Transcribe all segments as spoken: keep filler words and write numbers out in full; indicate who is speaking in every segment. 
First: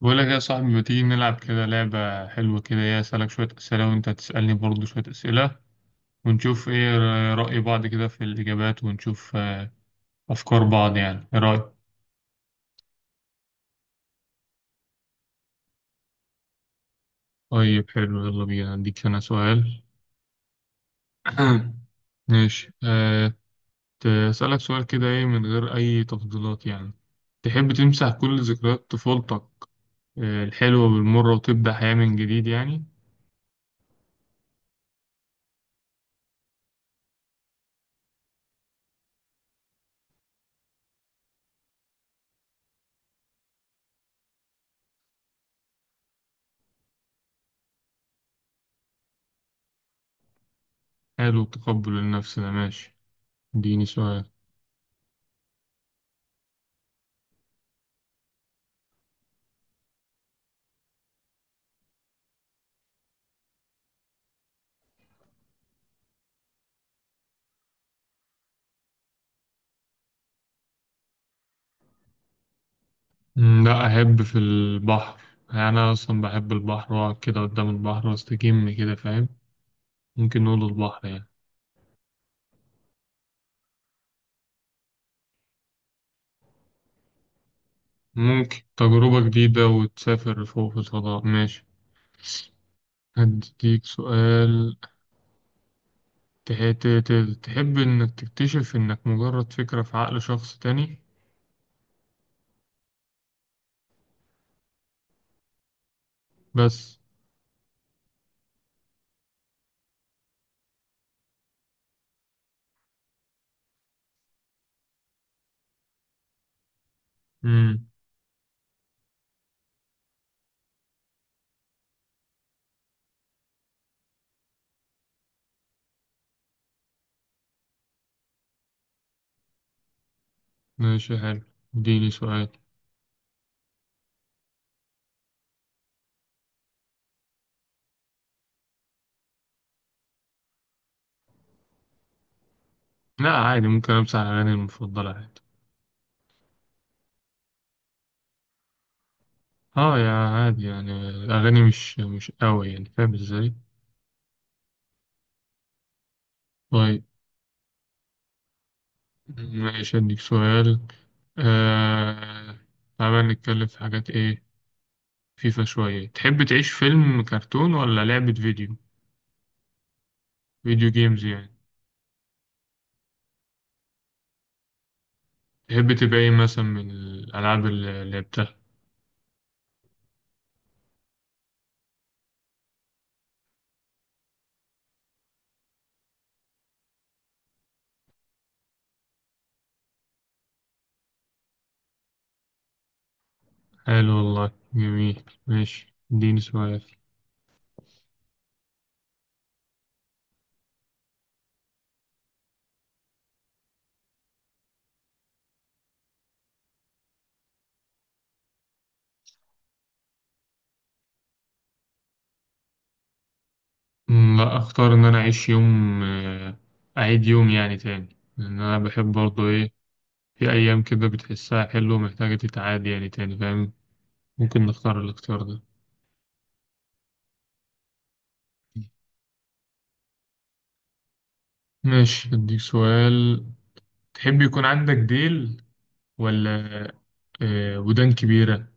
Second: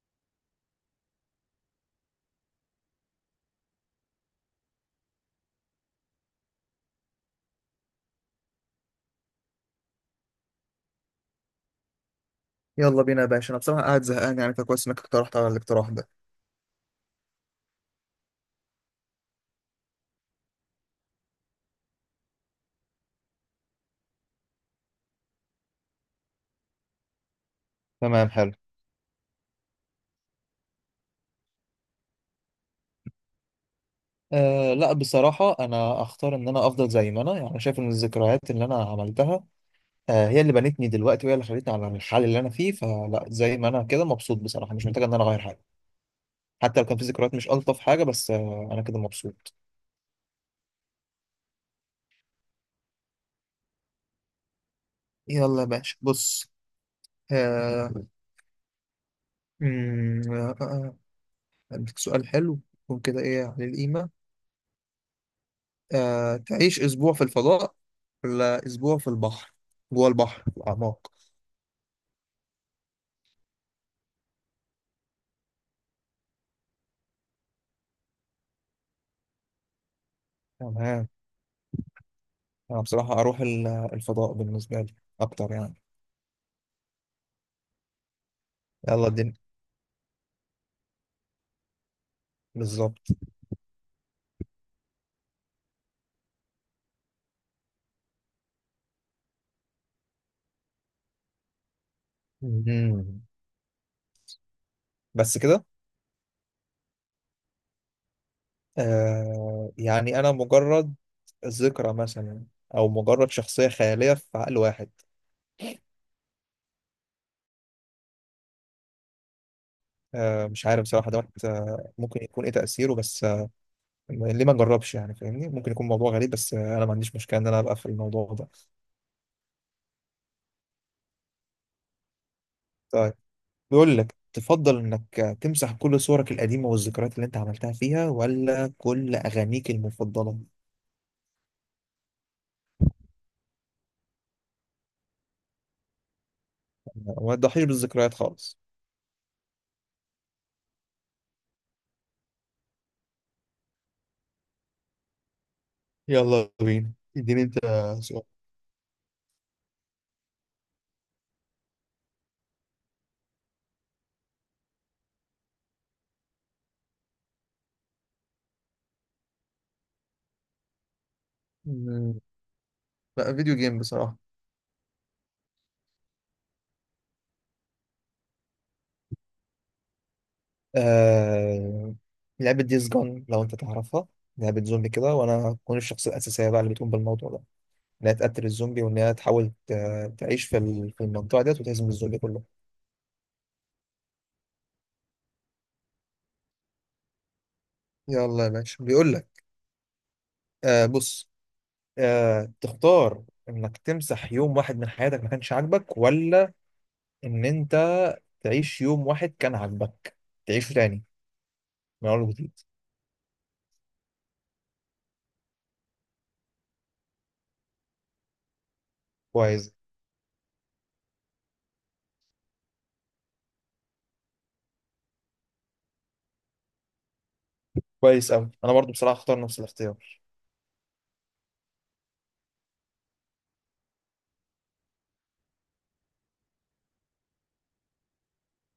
Speaker 1: بقول لك يا صاحبي، ما تيجي نلعب كده لعبة حلوة كده، ايه أسألك شوية أسئلة وأنت تسألني برضو شوية أسئلة، ونشوف إيه رأي بعض كده في الإجابات، ونشوف آه، أفكار بعض، يعني إيه رأيك؟
Speaker 2: يلا بينا يا باشا، انا بصراحه قاعد زهقان، يعني فكويس انك اقترحت على الاقتراح ده.
Speaker 1: طيب حلو، يلا بينا، أديك أنا سؤال. ماشي. أه ت- أسألك سؤال كده، إيه، من غير أي تفضيلات يعني. تحب تمسح
Speaker 2: تمام،
Speaker 1: كل
Speaker 2: حلو.
Speaker 1: ذكريات طفولتك، آه، الحلوة والمرة، وتبدأ حياة من جديد يعني؟
Speaker 2: أه لا بصراحة أنا أختار إن أنا أفضل زي ما أنا، يعني شايف إن الذكريات اللي أنا عملتها أه هي اللي بنتني دلوقتي، وهي اللي خلتني على الحال اللي أنا فيه، فلا زي ما أنا كده مبسوط بصراحة، مش محتاج إن أنا أغير حاجة. حتى لو كان في ذكريات مش ألطف حاجة، بس أه أنا كده مبسوط.
Speaker 1: حلو، التقبل النفس ده، ماشي. اديني سؤال.
Speaker 2: يلا يا باشا بص. آه، أمم، آه، آه، آه، عندك سؤال حلو يكون كده ايه على القيمه. آه، تعيش أسبوع في الفضاء ولا أسبوع في البحر، جوه البحر في الأعماق؟
Speaker 1: مم، لا، أحب في البحر. يعني أنا أصلا بحب البحر وأقعد كده قدام البحر وأستجم كده، فاهم. ممكن نقول البحر
Speaker 2: تمام.
Speaker 1: يعني.
Speaker 2: أنا بصراحة أروح ال- الفضاء بالنسبة لي أكتر يعني.
Speaker 1: ممكن
Speaker 2: يلا
Speaker 1: تجربة
Speaker 2: الدنيا.
Speaker 1: جديدة وتسافر فوق في الفضاء، ماشي.
Speaker 2: بالظبط.
Speaker 1: هديك سؤال. تح- ت- ت- تحب إنك تكتشف إنك مجرد فكرة في عقل شخص تاني،
Speaker 2: مم. بس كده.
Speaker 1: بس.
Speaker 2: آه، يعني أنا مجرد ذكرى مثلا، أو مجرد شخصية خيالية في عقل واحد.
Speaker 1: مم.
Speaker 2: آه مش عارف بصراحة دوت آه، ممكن يكون إيه تأثيره، بس آه ليه ما نجربش يعني، فاهمني؟ ممكن يكون موضوع غريب، بس آه أنا ما عنديش مشكلة إن أنا أبقى في الموضوع ده.
Speaker 1: ماشي حلو، اديني سؤال.
Speaker 2: طيب، بيقول لك تفضل انك تمسح كل صورك القديمة والذكريات اللي انت عملتها فيها، ولا كل اغانيك المفضلة
Speaker 1: لا عادي، ممكن أمسح أغاني المفضلة عادي.
Speaker 2: وما تضحيش بالذكريات خالص؟
Speaker 1: اه، يا عادي، يعني الأغاني مش مش قوي يعني، فاهم ازاي؟
Speaker 2: يلا بينا.
Speaker 1: طيب
Speaker 2: اديني انت سؤال.
Speaker 1: ماشي، أديك سؤال. آه... تعالى نتكلم في حاجات، إيه، فيفا شوية. تحب تعيش فيلم كرتون ولا لعبة فيديو؟ فيديو جيمز يعني.
Speaker 2: مم، لا فيديو جيم بصراحة.
Speaker 1: تحب تبقى إيه مثلا من الألعاب اللي لعبتها؟
Speaker 2: آه... لعبة ديز جون، لو انت تعرفها، لعبة زومبي كده، وانا هكون الشخصية الأساسية بقى اللي بتقوم بالموضوع ده، انها تقتل الزومبي، وان هي تحاول ت- تعيش في ال- في المنطقة ديت، وتهزم الزومبي كله.
Speaker 1: حلو والله، جميل، ماشي، اديني سؤال.
Speaker 2: يلا يا باشا، بيقول لك آه بص، آه، تختار انك تمسح يوم واحد من حياتك ما كانش عاجبك، ولا ان انت تعيش يوم واحد كان عاجبك، تعيشه تاني من اول وجديد؟
Speaker 1: أمم، لا، أختار إن أنا أعيش يوم، آه، أعيد يوم يعني تاني. لأن أنا بحب برضه،
Speaker 2: كويس.
Speaker 1: إيه، في أيام كده بتحسها حلوة ومحتاجة تتعاد يعني تاني، فاهم. ممكن نختار الاختيار ده.
Speaker 2: كويس قوي، انا برضو بصراحه اختار نفس الاختيار.
Speaker 1: ماشي، أديك سؤال. تحب يكون عندك ديل، ولا آه، ودان كبيرة؟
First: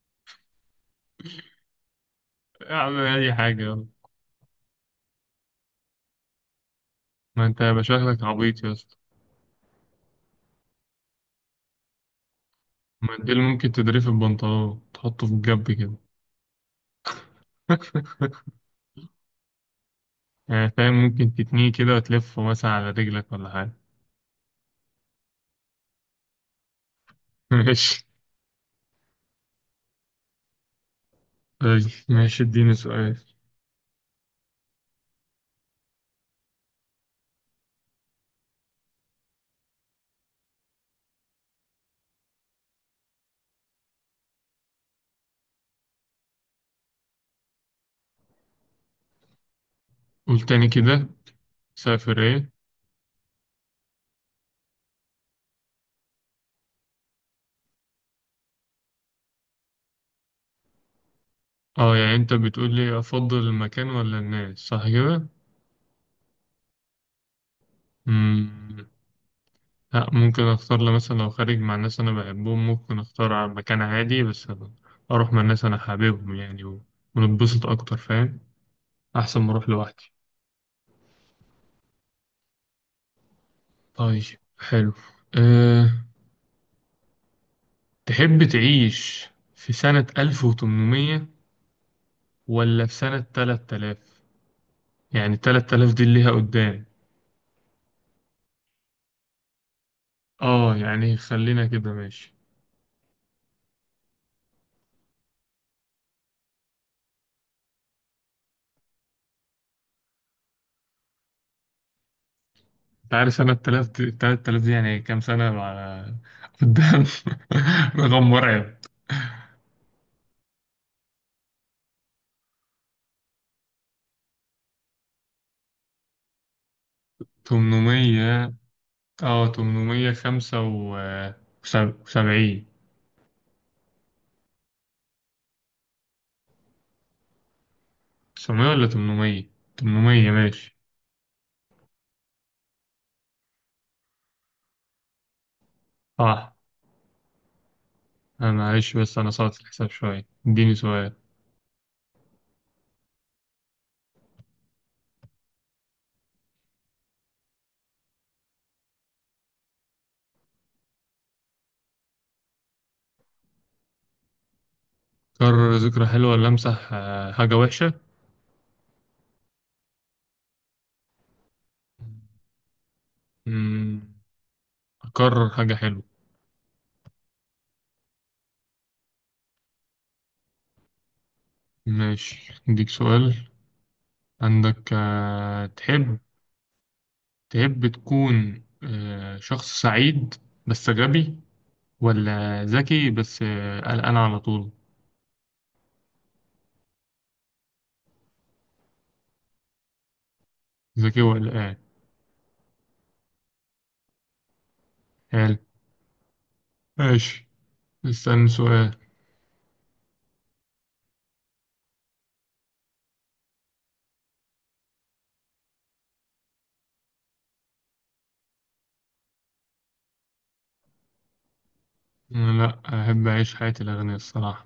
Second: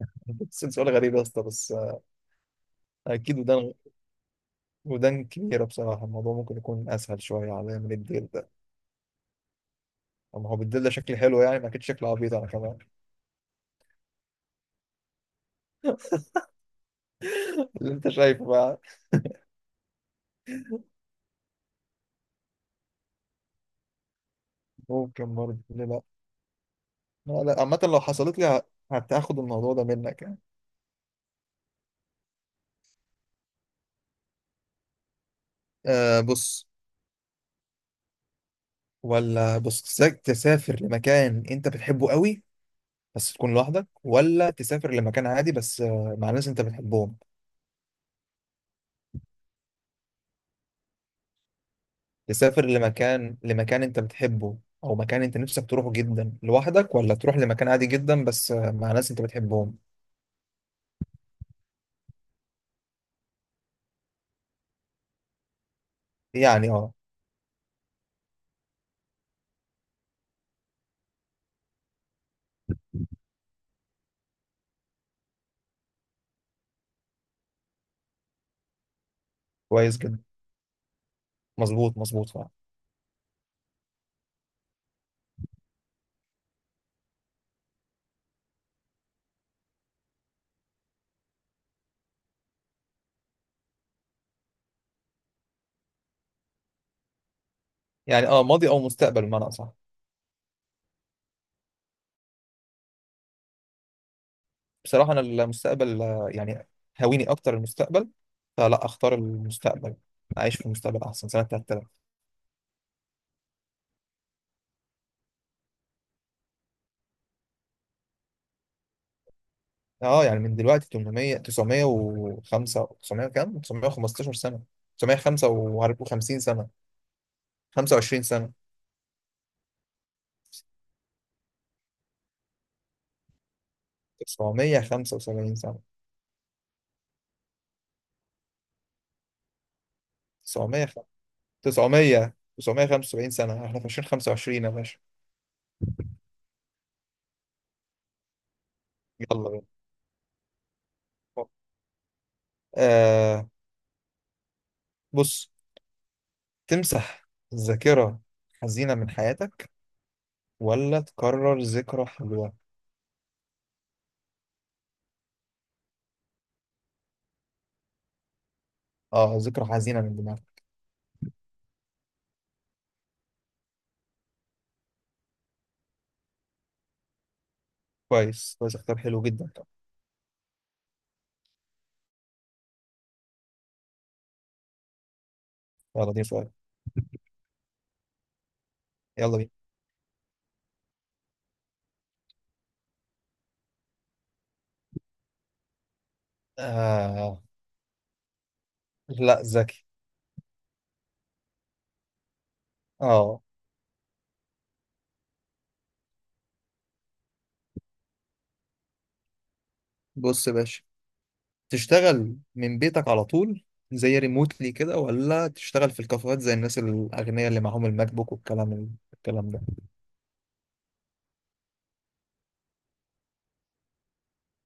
Speaker 2: بس سؤال غريب يا اسطى، بس آه،
Speaker 1: أعمل أي
Speaker 2: اكيد
Speaker 1: حاجة،
Speaker 2: ودان.
Speaker 1: يلا.
Speaker 2: ودان كبيره بصراحه، الموضوع ممكن يكون اسهل
Speaker 1: ما
Speaker 2: شويه
Speaker 1: أنت
Speaker 2: عليا
Speaker 1: يبقى
Speaker 2: من
Speaker 1: شكلك
Speaker 2: الديل ده.
Speaker 1: عبيط يا اسطى.
Speaker 2: اما هو بالديل ده شكلي حلو يعني، ما اكيد شكله عبيط انا كمان.
Speaker 1: ما الديل ممكن تدريه في البنطلون، تحطه في الجنب كده.
Speaker 2: اللي انت شايفه بقى.
Speaker 1: يعني فاهم، ممكن تتنيه كده وتلفه مثلا على رجلك ولا حاجة.
Speaker 2: ممكن برضه، ليه لا. لا لا، عامه لو
Speaker 1: ماشي.
Speaker 2: حصلت لي ه- هتاخد الموضوع ده منك يعني.
Speaker 1: طيب، ماشي، اديني سؤال.
Speaker 2: أه بص، ولا بص تسا- تسافر لمكان انت بتحبه قوي بس تكون لوحدك، ولا تسافر لمكان عادي بس آه، مع ناس انت بتحبهم؟
Speaker 1: قول تاني كده، سافر ايه؟
Speaker 2: تسافر لمكان لمكان انت بتحبه او مكان انت نفسك تروحه جدا لوحدك، ولا تروح لمكان عادي جدا بس آه، مع ناس انت بتحبهم؟
Speaker 1: اه، يعني انت بتقول لي افضل المكان ولا الناس، صح كده؟
Speaker 2: يعني اه.
Speaker 1: مم. لا، ممكن اختار، لو مثلا لو خارج مع ناس انا بحبهم، ممكن اختار على مكان عادي، بس اروح مع ناس انا حاببهم يعني، و- ونتبسط اكتر، فاهم. احسن ما اروح
Speaker 2: كويس
Speaker 1: لوحدي.
Speaker 2: جدا. مظبوط مظبوط فعلا.
Speaker 1: طيب حلو. أه تحب تعيش في سنة ألف وتمنمية ولا في سنة ثلاثة آلاف؟ يعني ثلاثة آلاف دي اللي ليها قدام.
Speaker 2: يعني اه ماضي او مستقبل بمعنى اصح؟
Speaker 1: اه يعني خلينا كده، ماشي.
Speaker 2: بصراحة انا المستقبل آه، يعني هويني اكتر المستقبل، فلا اختار المستقبل، اعيش في المستقبل احسن، سنة ثلاثة آلاف.
Speaker 1: انت عارف سنة ثلاثة آلاف دي، ثلاثة آلاف دي يعني كام سنة على قدام؟ رقم مرعب.
Speaker 2: اه يعني من دلوقتي تمنمية، تسعمية وخمسة، تسعمية، كام، تسعمائة وخمسة عشر سنة، تسعمية وخمسة وخمسين سنة، خمسة وعشرين سنة،
Speaker 1: تمنمية. اه تمنمية خمسة وسبعين،
Speaker 2: تسعمية وخمسة وسبعين سنة،
Speaker 1: تسعمية ولا تمنمية؟ تمنمية، ماشي.
Speaker 2: تسعمية، تسعمية، تسعمية وخمسة وسبعين سنة. احنا في ألفين وخمسة وعشرين يا باشا.
Speaker 1: صح. آه معلش، بس أنا
Speaker 2: يلا
Speaker 1: صارت
Speaker 2: بينا.
Speaker 1: الحساب شوية. اديني سؤال.
Speaker 2: آه بص، تمسح ذاكرة حزينة من حياتك، ولا تكرر ذكرى حلوة؟
Speaker 1: أكرر ذكرى حلوة ولا أمسح آه، حاجة وحشة؟
Speaker 2: اه ذكرى حزينة من دماغك.
Speaker 1: مم، أكرر حاجة حلوة.
Speaker 2: كويس، كويس اختيار حلو جدا.
Speaker 1: ماشي، أديك سؤال. عندك آه،
Speaker 2: يلا
Speaker 1: تحب
Speaker 2: دي سؤال.
Speaker 1: تحب تكون
Speaker 2: يلا
Speaker 1: آه،
Speaker 2: بينا.
Speaker 1: شخص سعيد بس غبي، ولا ذكي بس آه، قلقان على طول؟
Speaker 2: آه، لا ذكي.
Speaker 1: ذكي وقلقان.
Speaker 2: اه.
Speaker 1: حلو، ماشي، اسألني سؤال.
Speaker 2: بص يا باشا، تشتغل من بيتك على طول زي ريموتلي كده، ولا تشتغل في الكافيهات زي الناس الأغنياء اللي معاهم الماك بوك والكلام الكلام ده؟
Speaker 1: لا، أحب أعيش حياة الأغنياء الصراحة.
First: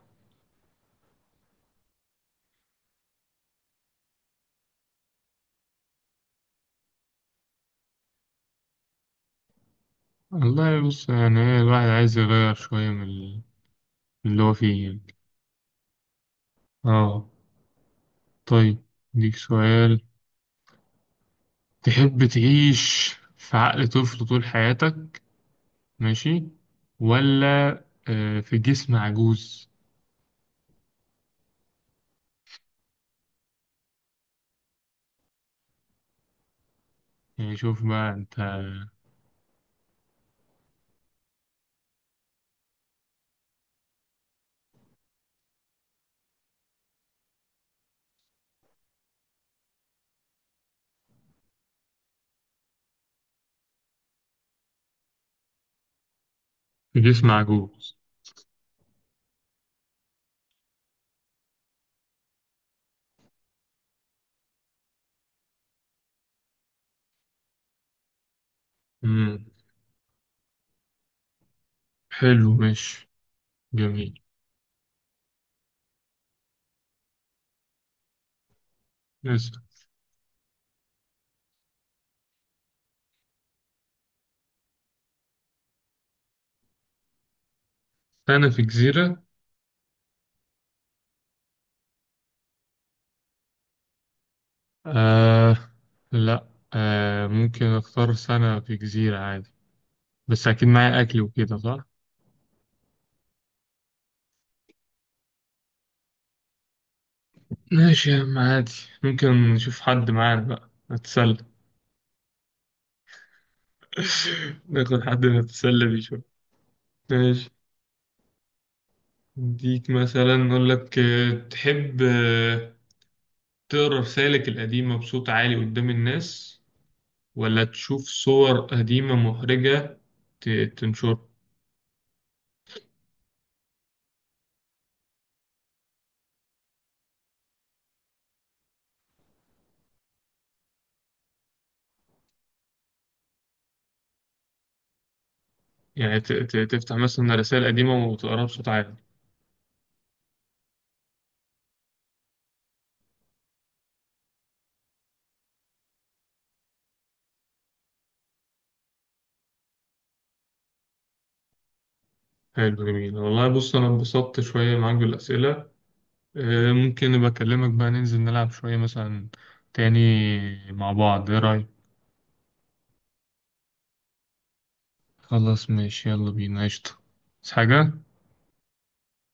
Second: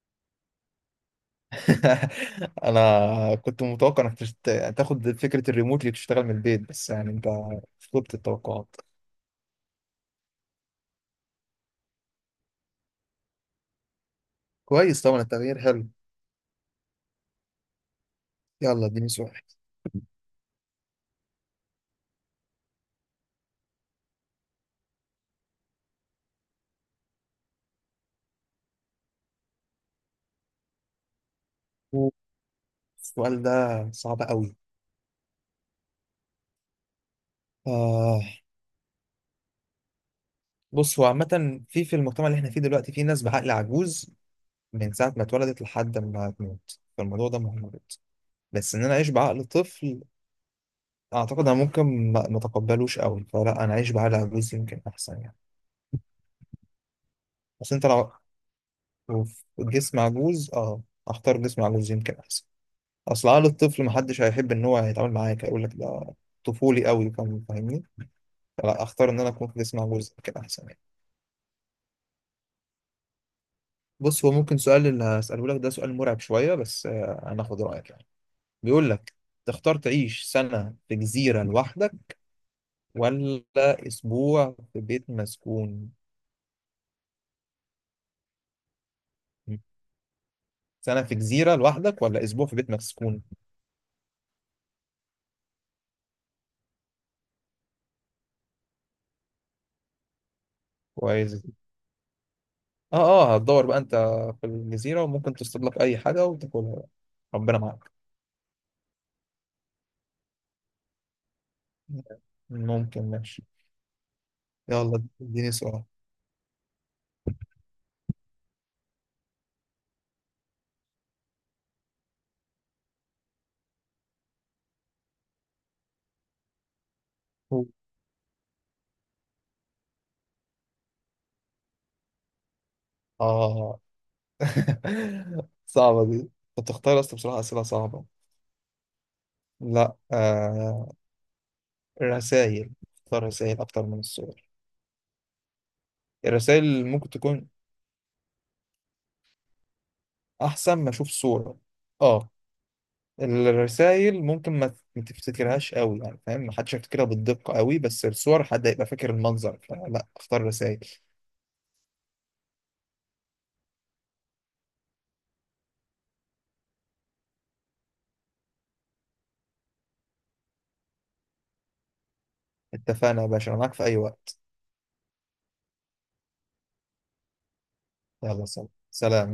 Speaker 2: أنا كنت متوقع إنك تشت... تاخد فكرة الريموتلي وتشتغل من البيت، بس يعني أنت فوقت التوقعات.
Speaker 1: والله بص، يعني إيه، الواحد عايز يغير شوية من ال- من اللي هو فيه يعني.
Speaker 2: كويس، طبعا التغيير حلو.
Speaker 1: آه طيب،
Speaker 2: يلا اديني
Speaker 1: ديك
Speaker 2: سؤال.
Speaker 1: سؤال. تحب تعيش في عقل طفل طول حياتك، ماشي، ولا آه، في جسم عجوز؟
Speaker 2: السؤال ده صعب قوي.
Speaker 1: يعني شوف بقى
Speaker 2: آه
Speaker 1: أنت.
Speaker 2: بص، هو عامة في في المجتمع اللي احنا فيه دلوقتي في ناس بعقل عجوز من ساعة ما اتولدت لحد ما تموت، فالموضوع ده مهم. بس ان انا اعيش بعقل طفل، اعتقد انا ممكن ما ما اتقبلوش قوي، فلا انا اعيش بعقل عجوز يمكن احسن يعني.
Speaker 1: في جسم
Speaker 2: بس انت
Speaker 1: عجوز.
Speaker 2: لو في جسم عجوز، اه اختار جسم عجوز يمكن احسن. اصل عقل الطفل محدش هيحب ان هو يتعامل معاك، يقول لك ده طفولي قوي، فاهم- فاهمني؟ فلا اختار ان انا
Speaker 1: مم.
Speaker 2: اكون في جسم عجوز يمكن احسن يعني.
Speaker 1: حلو، ماشي، جميل.
Speaker 2: بص هو ممكن سؤال اللي هسأله لك ده سؤال مرعب شوية، بس آه، انا اخد رأيك يعني. بيقول لك،
Speaker 1: بس
Speaker 2: تختار تعيش سنة في جزيرة لوحدك، ولا أسبوع في بيت مسكون؟
Speaker 1: أنا في جزيرة،
Speaker 2: سنة في جزيرة لوحدك ولا أسبوع في بيت مسكون؟
Speaker 1: آه لا آه ممكن أختار سنة في جزيرة عادي. بس أكيد معايا أكل
Speaker 2: كويس.
Speaker 1: وكده، صح؟
Speaker 2: اه. اه هتدور بقى أنت في الجزيرة، وممكن تصطاد لك أي حاجة وتاكلها بقى. ربنا معاك.
Speaker 1: ماشي يا عم، عادي. ممكن نشوف حد معانا بقى نتسلى.
Speaker 2: ممكن، ماشي.
Speaker 1: ناخد
Speaker 2: يلا
Speaker 1: حد
Speaker 2: اديني سؤال.
Speaker 1: نتسلى بيه شوية. ماشي، اديك مثلا، نقول لك آه، تحب آه، تقرا رسالك القديمة بصوت عالي قدام الناس، ولا تشوف صور قديمة محرجة ت- تنشرها؟
Speaker 2: اه. صعبة دي، أنت بتختار أصلا بصراحة أسئلة صعبة. لا آه، الرسائل. اختار رسائل أكتر من الصور.
Speaker 1: يعني ت- ت-
Speaker 2: الرسائل
Speaker 1: تفتح
Speaker 2: ممكن
Speaker 1: مثلا
Speaker 2: تكون
Speaker 1: رسائل قديمة وتقراها بصوت عالي.
Speaker 2: أحسن ما أشوف صورة. اه، الرسائل ممكن ما ما تفتكرهاش قوي، يعني فاهم، ما حدش هيفتكرها بالدقة قوي، بس الصور حد هيبقى فاكر المنظر، فلا اختار رسائل.
Speaker 1: حلو جميل والله، بص أنا انبسطت شوية معاك بالأسئلة. آه، ممكن أبقى أكلمك بقى ننزل نلعب شوية مثلا تاني مع بعض، إيه رأيك؟
Speaker 2: اتفقنا يا باشا، انا معاك في اي وقت.
Speaker 1: خلاص ماشي، يلا بينا قشطة. بس حاجة؟
Speaker 2: يلا، سلام سلام.